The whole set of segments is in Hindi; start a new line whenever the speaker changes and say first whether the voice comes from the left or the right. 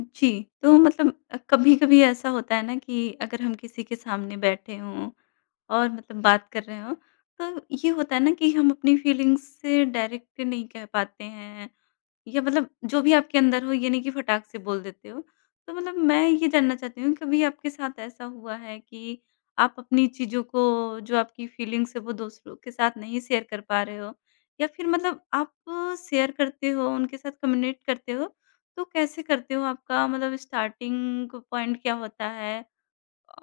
left: जी। तो मतलब कभी-कभी ऐसा होता है ना कि अगर हम किसी के सामने बैठे हों और मतलब बात कर रहे हों, तो ये होता है ना कि हम अपनी फीलिंग्स से डायरेक्ट नहीं कह पाते हैं या मतलब जो भी आपके अंदर हो ये नहीं कि फटाक से बोल देते हो। तो मतलब मैं ये जानना चाहती हूँ कभी आपके साथ ऐसा हुआ है कि आप अपनी चीज़ों को जो आपकी फीलिंग्स है वो दूसरों के साथ नहीं शेयर कर पा रहे हो? या फिर मतलब आप शेयर करते हो उनके साथ कम्युनिकेट करते हो, तो कैसे करते हो? आपका मतलब स्टार्टिंग पॉइंट क्या होता है?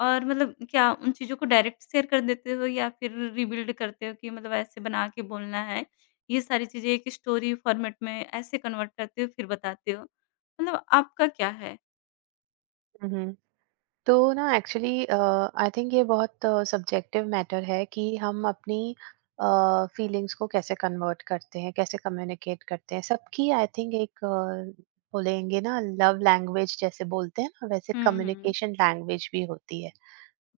left: और मतलब क्या उन चीज़ों को डायरेक्ट शेयर कर देते हो या फिर रिबिल्ड करते हो कि मतलब ऐसे बना के बोलना है, ये सारी चीज़ें एक स्टोरी फॉर्मेट में ऐसे कन्वर्ट करते हो फिर बताते हो? मतलब आपका क्या है?
right: हम्म। तो ना एक्चुअली, आई थिंक ये बहुत सब्जेक्टिव मैटर है कि हम अपनी फीलिंग्स को कैसे कन्वर्ट करते हैं, कैसे कम्युनिकेट करते हैं। सबकी आई थिंक एक बोलेंगे ना, लव लैंग्वेज जैसे बोलते हैं ना, वैसे
left: हुँ, हुँ।
right: कम्युनिकेशन लैंग्वेज भी होती है।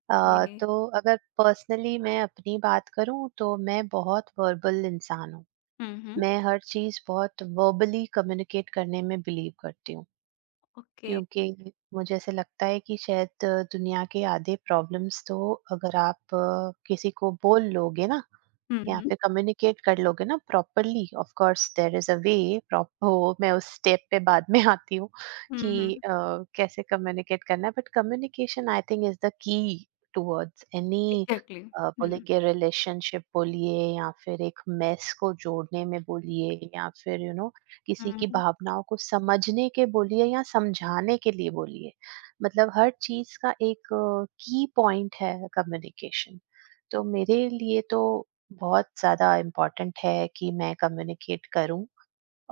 left: ओके।
right: तो अगर पर्सनली मैं अपनी बात करूं तो मैं बहुत वर्बल इंसान हूँ।
left: हुँ, हुँ।
right: मैं हर चीज बहुत वर्बली कम्युनिकेट करने में बिलीव करती हूँ,
left: ओके।
right: क्योंकि मुझे ऐसे लगता है कि शायद दुनिया के आधे प्रॉब्लम्स तो अगर आप किसी को बोल लोगे ना
left: हुँ,
right: या
left: हुँ।
right: फिर कम्युनिकेट कर लोगे ना properly, of course there is a way, वो मैं उस स्टेप पे बाद में आती हूँ
left: हुँ,
right: कि
left: हुँ।
right: कैसे कम्युनिकेट करना है, but communication I think is the key towards any,
left: exactly. हुँ,
right: बोलेंगे रिलेशनशिप बोलिए या फिर एक मेस को जोड़ने में बोलिए या फिर यू you नो know, किसी की
left: हुँ।
right: भावनाओं को समझने के बोलिए या समझाने के लिए बोलिए। मतलब हर चीज का एक की पॉइंट है कम्युनिकेशन। तो मेरे लिए तो बहुत ज़्यादा इम्पोर्टेंट है कि मैं कम्युनिकेट करूँ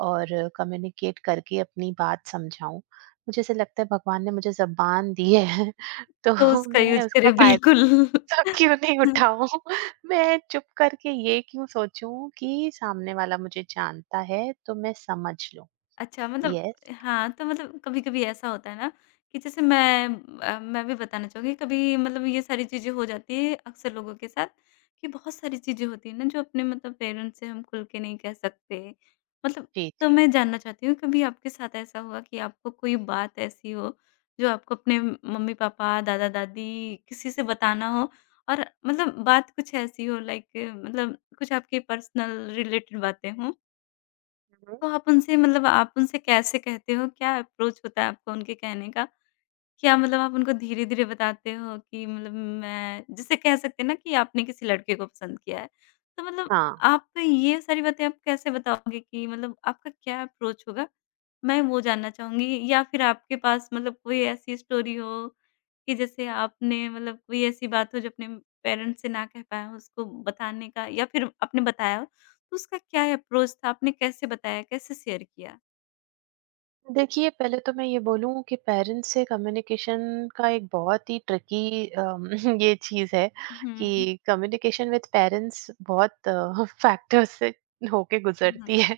right: और कम्युनिकेट करके अपनी बात समझाऊँ। मुझे ऐसा लगता है भगवान ने मुझे ज़ुबान दी है
left: तो
right: तो
left: उसका
right: मैं
left: यूज़
right: उसका
left: करें
right: फ़ायदा
left: बिल्कुल।
right: क्यों नहीं उठाऊँ? मैं चुप करके ये क्यों सोचूँ कि सामने वाला मुझे जानता है तो मैं समझ लूँ।
left: अच्छा, मतलब
right: यस।
left: हाँ, तो मतलब कभी-कभी ऐसा होता है ना कि जैसे मैं मैं भी बताना चाहूँगी कभी मतलब ये सारी चीज़ें हो जाती है अक्सर लोगों के साथ कि बहुत सारी चीज़ें होती हैं ना जो अपने मतलब पेरेंट्स से हम खुल के नहीं कह सकते। मतलब
right: जी,
left: तो
right: जी।
left: मैं जानना चाहती हूँ कभी आपके साथ ऐसा हुआ कि आपको कोई बात ऐसी हो जो आपको अपने मम्मी-पापा, दादा-दादी किसी से बताना हो और मतलब बात कुछ ऐसी हो लाइक मतलब कुछ आपकी पर्सनल रिलेटेड बातें हों
right: हुँ, हुँ।
left: तो आप उनसे कैसे कहते हो? क्या अप्रोच होता है आपका उनके कहने का? क्या मतलब आप उनको धीरे-धीरे बताते हो कि मतलब मैं जैसे कह सकते हैं ना कि आपने किसी लड़के को पसंद किया है, तो मतलब
right: हाँ।
left: आप ये सारी बातें आप कैसे बताओगे कि मतलब आपका क्या अप्रोच होगा? मैं वो जानना चाहूँगी या फिर आपके पास मतलब कोई ऐसी स्टोरी हो कि जैसे आपने मतलब कोई ऐसी बात हो जो अपने पेरेंट्स से ना कह पाए हो उसको बताने का या फिर आपने बताया हो, तो उसका क्या अप्रोच था? आपने कैसे बताया, कैसे शेयर किया?
right: देखिए, पहले तो मैं ये बोलूँ कि पेरेंट्स से कम्युनिकेशन का एक बहुत ही ट्रिकी ये चीज़ है
left: हुँ, हुँ,
right: कि कम्युनिकेशन विद पेरेंट्स बहुत फैक्टर्स से होके
left: हुँ,
right: गुज़रती है।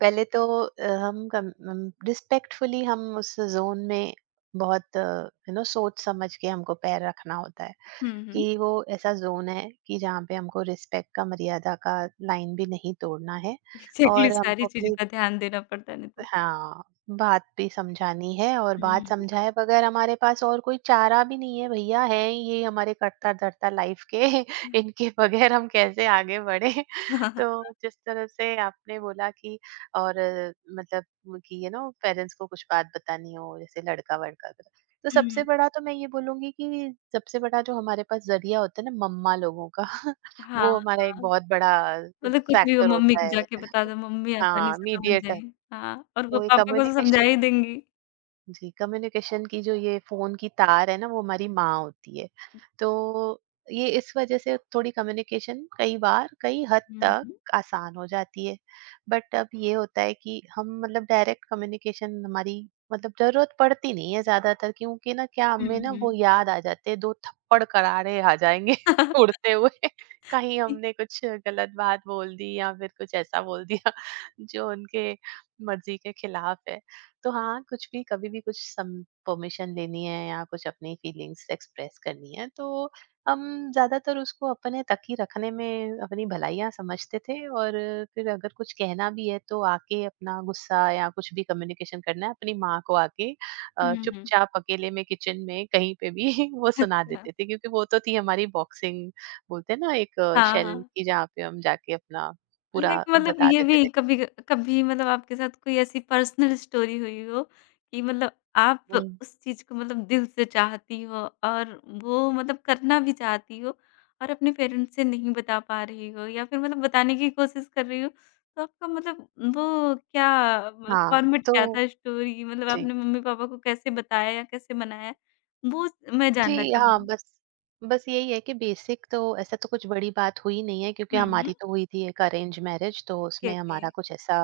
right: पहले तो हम रिस्पेक्टफुली हम उस ज़ोन में बहुत यू नो सोच समझ के हमको पैर रखना होता है
left: हुँ,
right: कि
left: हुँ।
right: वो ऐसा ज़ोन है कि जहाँ पे हमको रिस्पेक्ट का, मर्यादा का लाइन भी नहीं तोड़ना है,
left: एग्ज़ैक्टली,
right: और
left: सारी
right: हमको
left: चीज़ों
right: अपनी,
left: का ध्यान देना पड़ता है नहीं तो
right: हाँ, बात भी समझानी है और बात
left: हुँ।
right: समझाए बगैर हमारे पास और कोई चारा भी नहीं है, भैया है ये हमारे कटता धरता लाइफ के
left: हुँ।
right: इनके बगैर हम कैसे आगे बढ़े। तो जिस तरह से आपने बोला कि और अ, मतलब वो कि यू नो पेरेंट्स को कुछ बात बतानी हो, जैसे लड़का वड़का का। तो सबसे बड़ा तो मैं ये बोलूंगी कि सबसे बड़ा जो हमारे पास जरिया होता है ना मम्मा लोगों का,
left: हाँ,
right: वो हमारा एक
left: हाँ।
right: बहुत बड़ा
left: मतलब कुछ भी हो
right: फैक्टर
left: मम्मी
right: होता
left: को
right: है।
left: जाके बता दो, मम्मी आसानी
right: हाँ,
left: से समझ
right: मीडिएटर।
left: जाएगी। हाँ, और वो
right: तो ये
left: पापा को तो समझा
right: कम्युनिकेशन,
left: ही देंगी।
right: जी, कम्युनिकेशन की जो ये फ़ोन की तार है ना, वो हमारी माँ होती है। तो ये इस वज़ह से थोड़ी कम्युनिकेशन कई बार, कई हद
left: हुँ,
right: तक
left: हुँ।
right: आसान हो जाती है। बट अब ये होता है कि हम मतलब डायरेक्ट कम्युनिकेशन हमारी मतलब ज़रूरत पड़ती नहीं है ज़्यादातर, क्योंकि ना क्या
left: हुँ,
right: हमें ना वो
left: हुँ।
right: याद आ जाते हैं, 2 थप्पड़ करारे आ जाएँगे उड़ते हुए। कहीं हमने कुछ गलत बात बोल दी या फिर कुछ ऐसा बोल दिया जो उनके मर्ज़ी के खिलाफ है। तो हाँ, कुछ भी कभी भी कुछ सम परमिशन लेनी है या कुछ अपनी फीलिंग्स एक्सप्रेस करनी है तो हम ज़्यादातर उसको अपने तक ही रखने में अपनी भलाइयाँ समझते थे, और फिर अगर कुछ कहना भी है तो आके अपना गुस्सा या कुछ भी कम्युनिकेशन करना है अपनी माँ को आके
left: हुँ, हुँ।
right: चुपचाप अकेले में किचन में कहीं पे भी वो सुना
left: अच्छा।
right: देते थे, क्योंकि वो तो थी हमारी बॉक्सिंग, बोलते हैं ना, एक
left: हाँ,
right: शेल
left: हाँ।
right: की जहाँ पे हम जाके अपना पूरा
left: लाइक मतलब
right: बता
left: ये
right: देते
left: भी
right: थे।
left: कभी कभी मतलब आपके साथ कोई ऐसी पर्सनल स्टोरी हुई हो कि मतलब आप
right: हुँ।
left: उस चीज़ को मतलब दिल से चाहती हो और वो मतलब करना भी चाहती हो और अपने पेरेंट्स से नहीं बता पा रही हो या फिर मतलब बताने की कोशिश कर रही हो तो आपका मतलब वो क्या मतलब
right: हाँ,
left: फॉर्मेट
right: तो।
left: क्या था स्टोरी मतलब
right: जी।
left: आपने मम्मी पापा को कैसे बताया या कैसे मनाया वो मैं जानना
right: जी, हाँ,
left: चाहूंगी।
right: बस, बस यही है कि बेसिक तो ऐसा तो कुछ बड़ी बात हुई नहीं है, क्योंकि
left: हुँ, हुँ।
right: हमारी तो हुई थी एक अरेंज मैरिज, तो
left: ओके,
right: उसमें
left: ओके।
right: हमारा कुछ ऐसा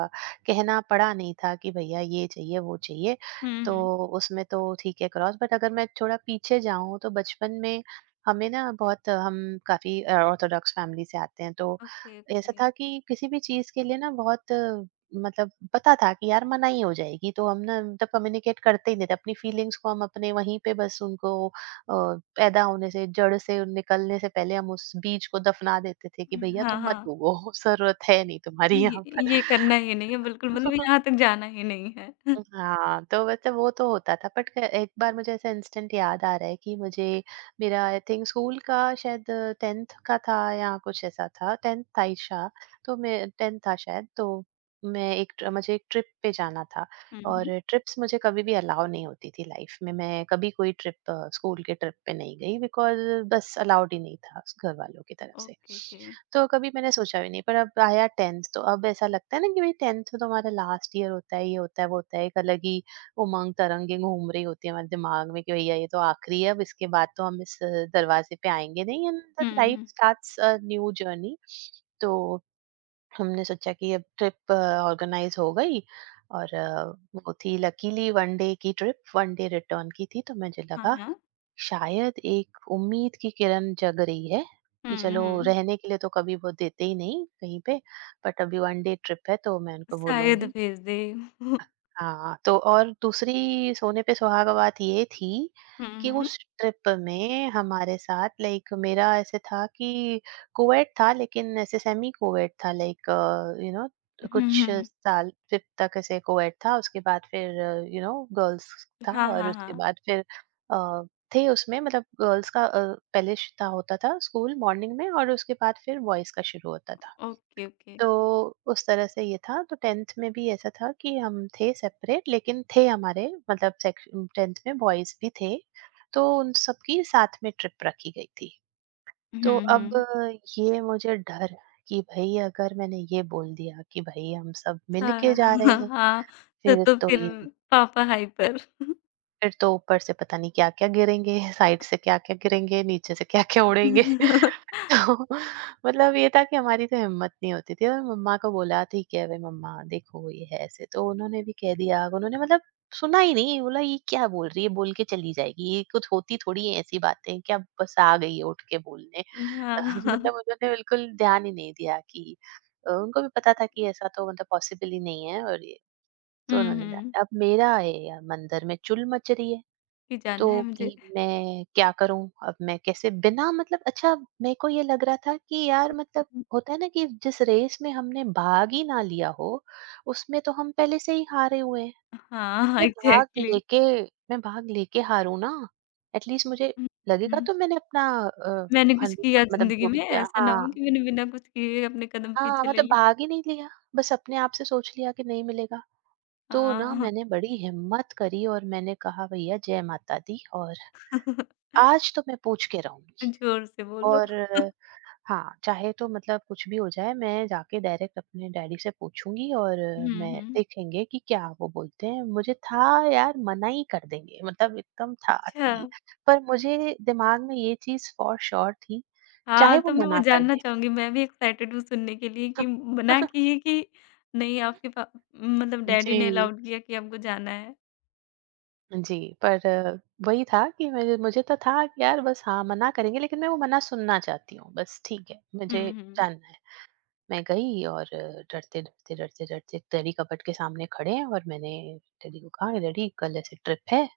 right: कहना पड़ा नहीं था कि भैया ये चाहिए, वो चाहिए।
left: हुँ, हुँ।
right: तो उसमें तो ठीक है क्रॉस, बट अगर मैं थोड़ा पीछे जाऊँ तो बचपन में हमें ना बहुत हम काफ़ी ऑर्थोडॉक्स फैमिली से आते हैं तो
left: ओके,
right: ऐसा
left: ओके।
right: था कि किसी भी चीज़ के लिए ना बहुत मतलब पता था कि यार मनाही हो जाएगी तो हम ना मतलब कम्युनिकेट करते ही नहीं थे। अपनी फीलिंग्स को हम अपने वहीं पे बस उनको अ, पैदा होने से जड़ से निकलने से पहले हम उस बीज को दफना देते थे कि भैया
left: हाँ,
right: तुम मत
left: हाँ।
right: उगो, जरूरत है नहीं तुम्हारी
left: ये
right: यहाँ
left: ये करना ही
right: पर।
left: नहीं है बिल्कुल, मतलब यहाँ तक जाना ही नहीं है।
right: हाँ, तो मतलब वो तो होता था बट क एक बार मुझे ऐसा इंस्टेंट याद आ रहा है कि मुझे मेरा आई थिंक स्कूल का शायद 10th का था या कुछ ऐसा था, 10th था ही शा तो मैं 10th था शायद। तो मैं एक ट्र मुझे एक ट्रिप पे जाना था
left: हुँ, हुँ।
right: और ट्रिप्स मुझे कभी भी अलाउ नहीं होती थी लाइफ में। मैं कभी कोई ट्रिप स्कूल के ट्रिप पे नहीं गई बिकॉज़ बस अलाउड ही नहीं था स घर वालों की तरफ से।
left: Okay, okay.
right: तो कभी मैंने सोचा भी नहीं, पर अब आया 10th तो अब ऐसा लगता है ना कि भाई 10th तो हमारा लास्ट ईयर होता है, ये होता है वो होता है, एक अलग ही उमंग तरंगे घूम रही होती है हमारे दिमाग में कि भैया ये तो आखिरी है, अब इसके बाद तो हम इस दरवाजे पे आएंगे नहीं, एंड
left: हुँ,
right: दैट लाइफ
left: हुँ।
right: Starts a new journey. तो हमने सोचा कि अब ट्रिप ऑर्गेनाइज हो गई और वो थी लकीली वन डे की ट्रिप, वन डे रिटर्न की थी, तो मुझे
left: हाँ,
right: लगा
left: हाँ।
right: शायद एक उम्मीद की किरण जग रही है कि
left: हुँ,
right: चलो
left: हुँ।
right: रहने के लिए तो कभी वो देते ही नहीं कहीं पे, बट अभी वन डे ट्रिप है तो मैं उनको
left: शायद
right: बोलूंगी।
left: भेज दे। हुँ,
right: हाँ, तो और दूसरी सोने पे सुहागा बात ये थी कि
left: हुँ।
right: उस ट्रिप में हमारे साथ लाइक मेरा ऐसे था कि कुवैत था लेकिन ऐसे सेमी कुवैत था, लाइक यू नो,
left: हुँ,
right: कुछ
left: हुँ।
right: साल फिफ्थ तक ऐसे कुवैत था उसके बाद फिर यू नो गर्ल्स था,
left: हाँ,
right: और
left: हाँ,
right: उसके
left: हाँ।
right: बाद फिर अ, थे उसमें मतलब गर्ल्स का पहले था होता था स्कूल मॉर्निंग में और उसके बाद फिर बॉयज का शुरू होता था।
left: Okay, okay.
right: तो उस तरह से ये था, तो 10th में भी ऐसा था कि हम थे सेपरेट लेकिन थे हमारे मतलब सेक्शन 10th में बॉयज भी थे। तो उन सबकी साथ में ट्रिप रखी गई थी। तो
left: हुँ,
right: अब
left: हुँ।
right: ये मुझे डर कि भई अगर मैंने ये बोल दिया कि भई हम सब मिल
left: हाँ,
right: के जा रहे
left: हाँ।
right: हैं,
left: हाँ, तो
right: फिर
left: तो
right: तो
left: फिर
right: ये
left: पापा हाइपर।
right: फिर तो ऊपर से पता नहीं क्या-क्या गिरेंगे, साइड से क्या-क्या गिरेंगे, नीचे से क्या-क्या उड़ेंगे। तो मतलब ये था कि हमारी तो हिम्मत नहीं होती थी, और मम्मा को बोला ठीक है भाई मम्मा देखो ये है ऐसे, तो उन्होंने भी कह दिया, उन्होंने मतलब सुना ही नहीं, बोला ये क्या बोल रही है, बोल के चली जाएगी, ये कुछ होती थोड़ी है ऐसी बातें, क्या बस आ गई है उठ के बोलने।
left: हाँ, हाँ।
right: मतलब उन्होंने बिल्कुल ध्यान ही नहीं दिया कि उनको भी पता था कि ऐसा तो मतलब पॉसिबल ही नहीं है, और ये तो
left: हुँ,
right: उन्होंने
left: हुँ।
right: अब मेरा है मंदिर में चुल मच रही है।
left: कि
right: तो
left: जाना है मुझे।
right: कि मैं क्या करूँ? अब मैं कैसे बिना मतलब, अच्छा मेरे को ये लग रहा था कि यार मतलब होता है ना कि जिस रेस में हमने भाग ही ना लिया हो, उसमें तो हम पहले से ही हारे हुए हैं।
left: हाँ,
right: मैं भाग
left: एग्ज़ैक्टली।
right: लेके मैं भाग लेके हारूँ ना, एटलीस्ट मुझे
left: हुँ,
right: लगेगा,
left: हुँ।
right: तो मैंने अपना
left: मैंने
right: 100
left: कुछ किया
right: मतलब
left: ज़िंदगी
right: जो भी
left: में,
right: दिया,
left: ऐसा ना हो
right: हाँ।
left: कि मैंने बिना कुछ किए अपने कदम
right: हाँ,
left: पीछे ले
right: मतलब
left: लिए।
right: भाग ही नहीं लिया, बस अपने आप से सोच लिया कि नहीं मिलेगा। तो ना
left: हाँ,
right: मैंने बड़ी हिम्मत करी और मैंने कहा भैया जय माता दी, और आज तो मैं पूछ के रहूँगी।
left: ज़ोर से बोलो।
right: और हाँ, चाहे तो मतलब कुछ भी हो जाए, मैं जाके डायरेक्ट अपने डैडी से पूछूँगी और
left: हुँ,
right: मैं
left: हुँ।
right: देखेंगे कि क्या वो बोलते हैं। मुझे था यार मना ही कर देंगे, मतलब एकदम था
left: अच्छा,
right: कि, पर मुझे दिमाग में ये चीज़ फ़ॉर श्योर थी, चाहे
left: हाँ,
right: वो
left: तो मैं वो
right: मना कर
left: जानना
right: दें।
left: चाहूँगी, मैं भी एक्साइटेड हूँ सुनने के लिए कि मना किए कि नहीं आपके पा मतलब डैडी ने
right: जी,
left: अलाउड किया कि आपको जाना है?
right: जी, पर वही था कि मेरे मुझे तो था कि यार बस हाँ, मना करेंगे लेकिन मैं वो मना सुनना चाहती हूँ, बस ठीक है,
left: हुँ,
right: मुझे
left: हुँ।
right: जानना है। मैं गई और डरते, डरते, डरते, डरते डेडी कबर्ड के सामने खड़े हैं, और मैंने डैडी को कहा, "डैडी कल ऐसे ट्रिप है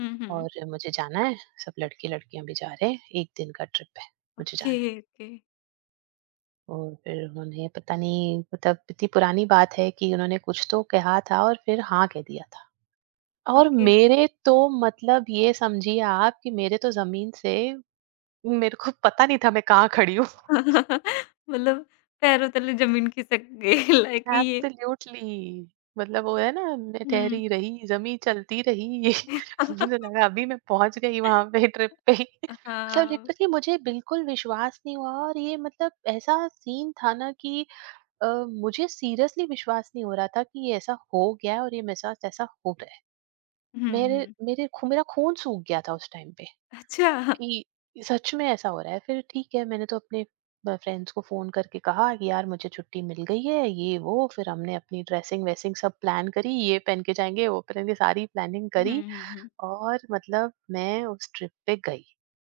left: हुँ, हुँ।
right: और मुझे जाना है, सब लड़के-लड़कियाँ भी जा रहे हैं, 1 दिन का ट्रिप है, मुझे जाना
left: ओके,
right: है।"
left: ओके,
right: और फिर उन्होंने पता नहीं मतलब इतनी पुरानी बात है कि उन्होंने कुछ तो कहा था और फिर हाँ कह दिया था। और
left: ओके।
right: मेरे तो मतलब ये समझिए आप कि मेरे तो ज़मीन से मेरे को पता नहीं था मैं कहाँ खड़ी हूँ।
left: मतलब पैरों तले ज़मीन खिसक गई लाइक ये।
right: एब्सोल्युटली मतलब वो है ना, मैं
left: हुँ।
right: ठहरी रही जमी चलती रही ये मुझे लगा अभी मैं पहुंच गई वहां पे ट्रिप पे। मतलब
left: हाँ।
right: लिटरली मुझे बिल्कुल विश्वास नहीं हुआ, और ये मतलब ऐसा सीन था ना कि अ, मुझे सीरियसली विश्वास नहीं हो रहा था कि ये ऐसा हो गया है और ये मेरे साथ ऐसा हो रहा है।
left: हुँ,
right: मेरे
left: हुँ।
right: मेरे खू, मेरा खून सूख गया था उस टाइम पे
left: अच्छा।
right: कि सच में ऐसा हो रहा है। फिर ठीक है मैंने तो अपने फ्रेंड्स को फोन करके कहा कि यार मुझे छुट्टी मिल गई है, ये वो। फिर हमने अपनी ड्रेसिंग वेसिंग सब प्लान करी, ये पहन के जाएंगे वो पहन के, सारी प्लानिंग
left: हुँ,
right: करी।
left: हुँ, हुँ।
right: और मतलब मैं उस ट्रिप पे गई।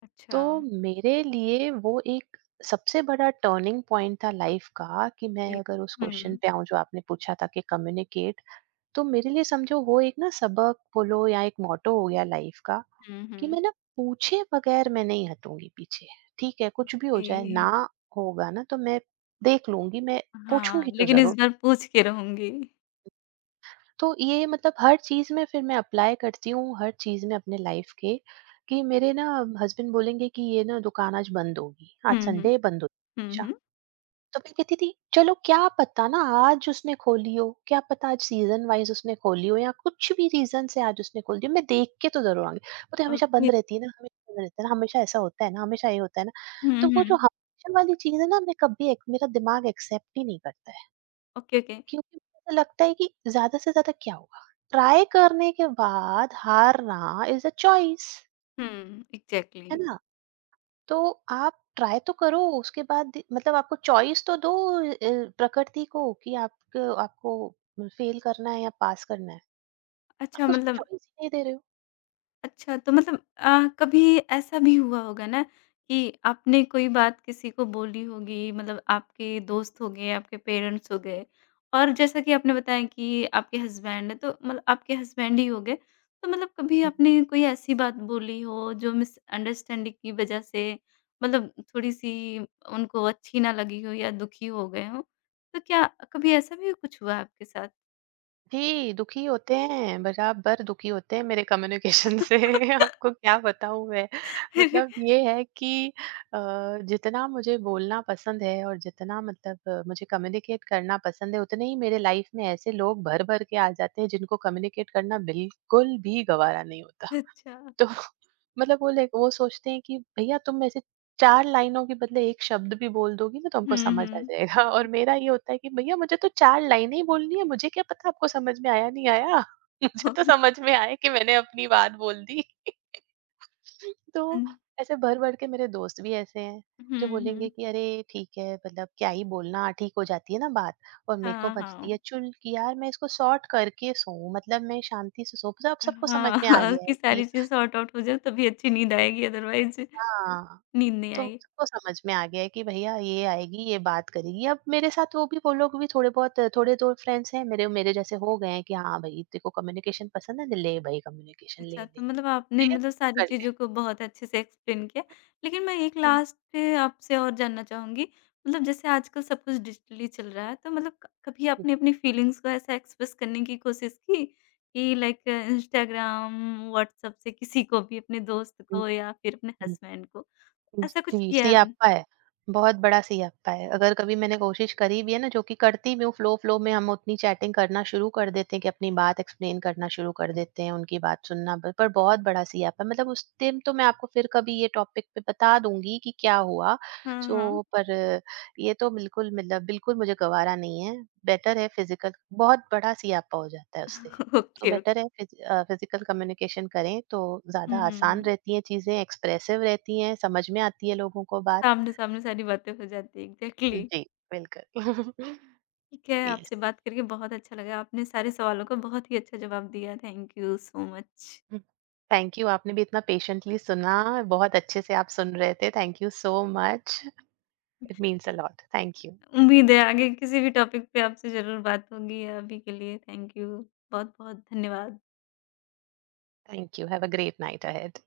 left: अच्छा।
right: तो मेरे लिए वो एक सबसे बड़ा टर्निंग पॉइंट था लाइफ का। कि मैं
left: जी।
right: अगर उस क्वेश्चन
left: हुँ,
right: पे आऊं जो आपने पूछा था कि कम्युनिकेट, तो मेरे लिए समझो वो एक ना सबक बोलो या एक मोटो हो गया लाइफ का
left: हुँ,
right: कि
left: हुँ।
right: मैं ना पूछे बगैर मैं नहीं हटूंगी पीछे। ठीक है, कुछ भी हो
left: ओके।
right: जाए ना, होगा ना तो मैं देख लूंगी, मैं
left: हाँ,
right: पूछूंगी तो
left: लेकिन इस
right: जरूर।
left: बार पूछ के रहूँगी।
right: तो ये मतलब हर चीज में फिर मैं अप्लाई करती हूँ हर चीज में अपने लाइफ के। कि मेरे ना हस्बैंड बोलेंगे कि ये ना दुकान आज बंद होगी, आज
left: हुँ, हुँ।
right: संडे बंद
left: हुँ,
right: होगी।
left: हुँ।
right: तो मैं कहती थी चलो क्या पता ना आज उसने खोली हो, क्या पता आज सीजन वाइज उसने खोली हो, या कुछ भी रीजन से आज उसने खोली हो, मैं देख के तो जरूर आऊंगी। वो तो हमेशा
left: ओके।
right: बंद रहती है ना, हमेशा बंद रहता है ना, हमेशा ऐसा होता है ना, हमेशा ये होता है ना।
left: हुँ,
right: तो वो जो
left: हुँ।
right: हमेशा वाली चीज है ना, मैं कभी एक, मेरा दिमाग एक्सेप्ट ही नहीं करता है।
left: Okay, okay.
right: क्योंकि मुझे तो लगता है कि ज्यादा से ज्यादा क्या होगा, ट्राई करने के बाद हारना इज अ चॉइस
left: हुँ, एग्ज़ैक्टली।
right: है ना। तो आप ट्राई तो करो, उसके बाद मतलब आपको चॉइस तो दो, प्रकृति को, कि आप, आपको फेल करना है या पास करना है।
left: अच्छा
right: आप उसको
left: मतलब
right: चॉइस ही नहीं दे रहे हो।
left: अच्छा, तो मतलब कभी ऐसा भी हुआ होगा ना कि आपने कोई बात किसी को बोली होगी मतलब आपके दोस्त हो गए, आपके पेरेंट्स हो गए और जैसा कि आपने बताया कि आपके हस्बैंड हैं तो मतलब आपके हस्बैंड ही हो गए। तो मतलब कभी आपने कोई ऐसी बात बोली हो जो मिसअंडरस्टैंडिंग की वज़ह से मतलब थोड़ी-सी उनको अच्छी ना लगी हो या दुखी हो गए हों, तो क्या कभी ऐसा भी कुछ हुआ आपके साथ?
right: जी दुखी होते हैं, बराबर दुखी होते हैं मेरे कम्युनिकेशन से। आपको क्या बताऊं मैं।
left: अरे,
right: मतलब ये है कि अ, जितना मुझे बोलना पसंद है और जितना मतलब मुझे कम्युनिकेट करना पसंद है, उतने ही मेरे लाइफ में ऐसे लोग भर भर के आ जाते हैं जिनको कम्युनिकेट करना बिल्कुल भी गवारा नहीं होता।
left: अच्छा।
right: तो मतलब वो लाइक वो सोचते हैं कि भैया तुम ऐसे 4 लाइनों के बदले 1 शब्द भी बोल दोगी ना तो हमको समझ आ
left: हुँ,
right: जाएगा। और मेरा ये होता है कि भैया मुझे तो 4 लाइनें ही बोलनी है, मुझे क्या पता आपको समझ में आया नहीं आया। मुझे तो
left: हुँ।
right: समझ में आया कि मैंने अपनी बात बोल दी। तो ऐसे भर-भर के मेरे दोस्त भी ऐसे हैं,
left: हुँ,
right: जो बोलेंगे
left: हुँ।
right: कि अरे ठीक है, मतलब क्या ही बोलना, ठीक हो जाती है ना बात। और मेरे को
left: हाँ,
right: बचती
left: हाँ।
right: है चुल कि यार मैं इसको सॉर्ट करके सोऊँ, मतलब मैं शांति से सो, मतलब अब सबको समझ
left: हाँ,
right: में आ
left: हाँ,
right: गया
left: कि
right: है कि
left: सारी चीज़ सॉर्ट आउट हो जाए तभी अच्छी नींद
right: मुझे।
left: आएगी, अदरवाइज़
right: हाँ।
left: नींद नहीं
right: तो
left: आएगी।
right: सबको समझ में आ गया है कि भैया ये आएगी, ये बात करेगी। अब मेरे साथ वो भी वो लोग भी थोड़े बहुत, थोड़े दो फ्रेंड्स हैं मेरे, मेरे जैसे हो गए हैं कि हाँ भाई, तेरे को कम्युनिकेशन पसंद है? ले भाई कम्युनिकेशन, ले,
left: अच्छा
right: ले,
left: तो मतलब आपने
right: ले,
left: मतलब सारी
right: कर ले।
left: चीज़ों को बहुत अच्छे से एक्सप्लेन किया। लेकिन मैं एक
right: हुँ,
left: लास्ट पे आपसे और जानना चाहूँगी मतलब जैसे आजकल सब कुछ डिजिटली चल रहा है तो मतलब क कभी आपने अपनी फीलिंग्स को ऐसा एक्सप्रेस करने की कोशिश की कि लाइक इंस्टाग्राम, व्हाट्सएप से किसी को भी अपने दोस्त
right: हुँ,
left: को या फिर अपने
right: हुँ।
left: हस्बैंड को? ऐसा कुछ
right: जी,
left: किया है आपने?
right: सियाप्पा है। बहुत बड़ा सियाप्पा है। अगर कभी मैंने कोशिश करी भी है ना, जो कि करती भी हूँ, फ़्लो-फ़्लो में हम उतनी चैटिंग करना शुरू कर देते हैं कि अपनी बात एक्सप्लेन करना शुरू कर देते हैं, उनकी बात सुनना ब पर बहुत बड़ा सियाप्पा है। मतलब उस दिन तो मैं आपको फिर कभी ये टॉपिक पे बता दूँगी कि क्या हुआ।
left: हाँ, हाँ।
right: सो पर ये तो बिल्कुल मतलब बिल्कुल मुझे गँवारा नहीं है। बेटर है फ़िज़िकल, बहुत बड़ा सियाप्पा हो जाता है उससे।
left: ओके,
right: तो
left: ओके।
right: बेटर है फिज़िकल कम्युनिकेशन करें तो
left: हुँ,
right: ज़्यादा
left: हुँ,
right: आसान
left: हुँ।
right: रहती हैं चीज़ें, एक्सप्रेसिव रहती हैं, समझ में आती है लोगों को बात।
left: सामने-सामने सारी बातें हो जाती हैं, एग्ज़ैक्टली।
right: जी, बिल्कुल।
left: ठीक है,
right: यस।
left: आपसे बात करके बहुत अच्छा लगा। आपने सारे सवालों का बहुत ही अच्छा जवाब दिया, thank you so much.
right: Thank you आपने भी इतना पेशेंटली सुना, बहुत अच्छे से आप सुन रहे थे। Thank you so much. It means a lot. Thank you.
left: उम्मीद है आगे किसी भी टॉपिक पे आपसे ज़रूर बात होगी। अभी के लिए थैंक यू, बहुत-बहुत धन्यवाद।
right: Thank you. Have a great night ahead.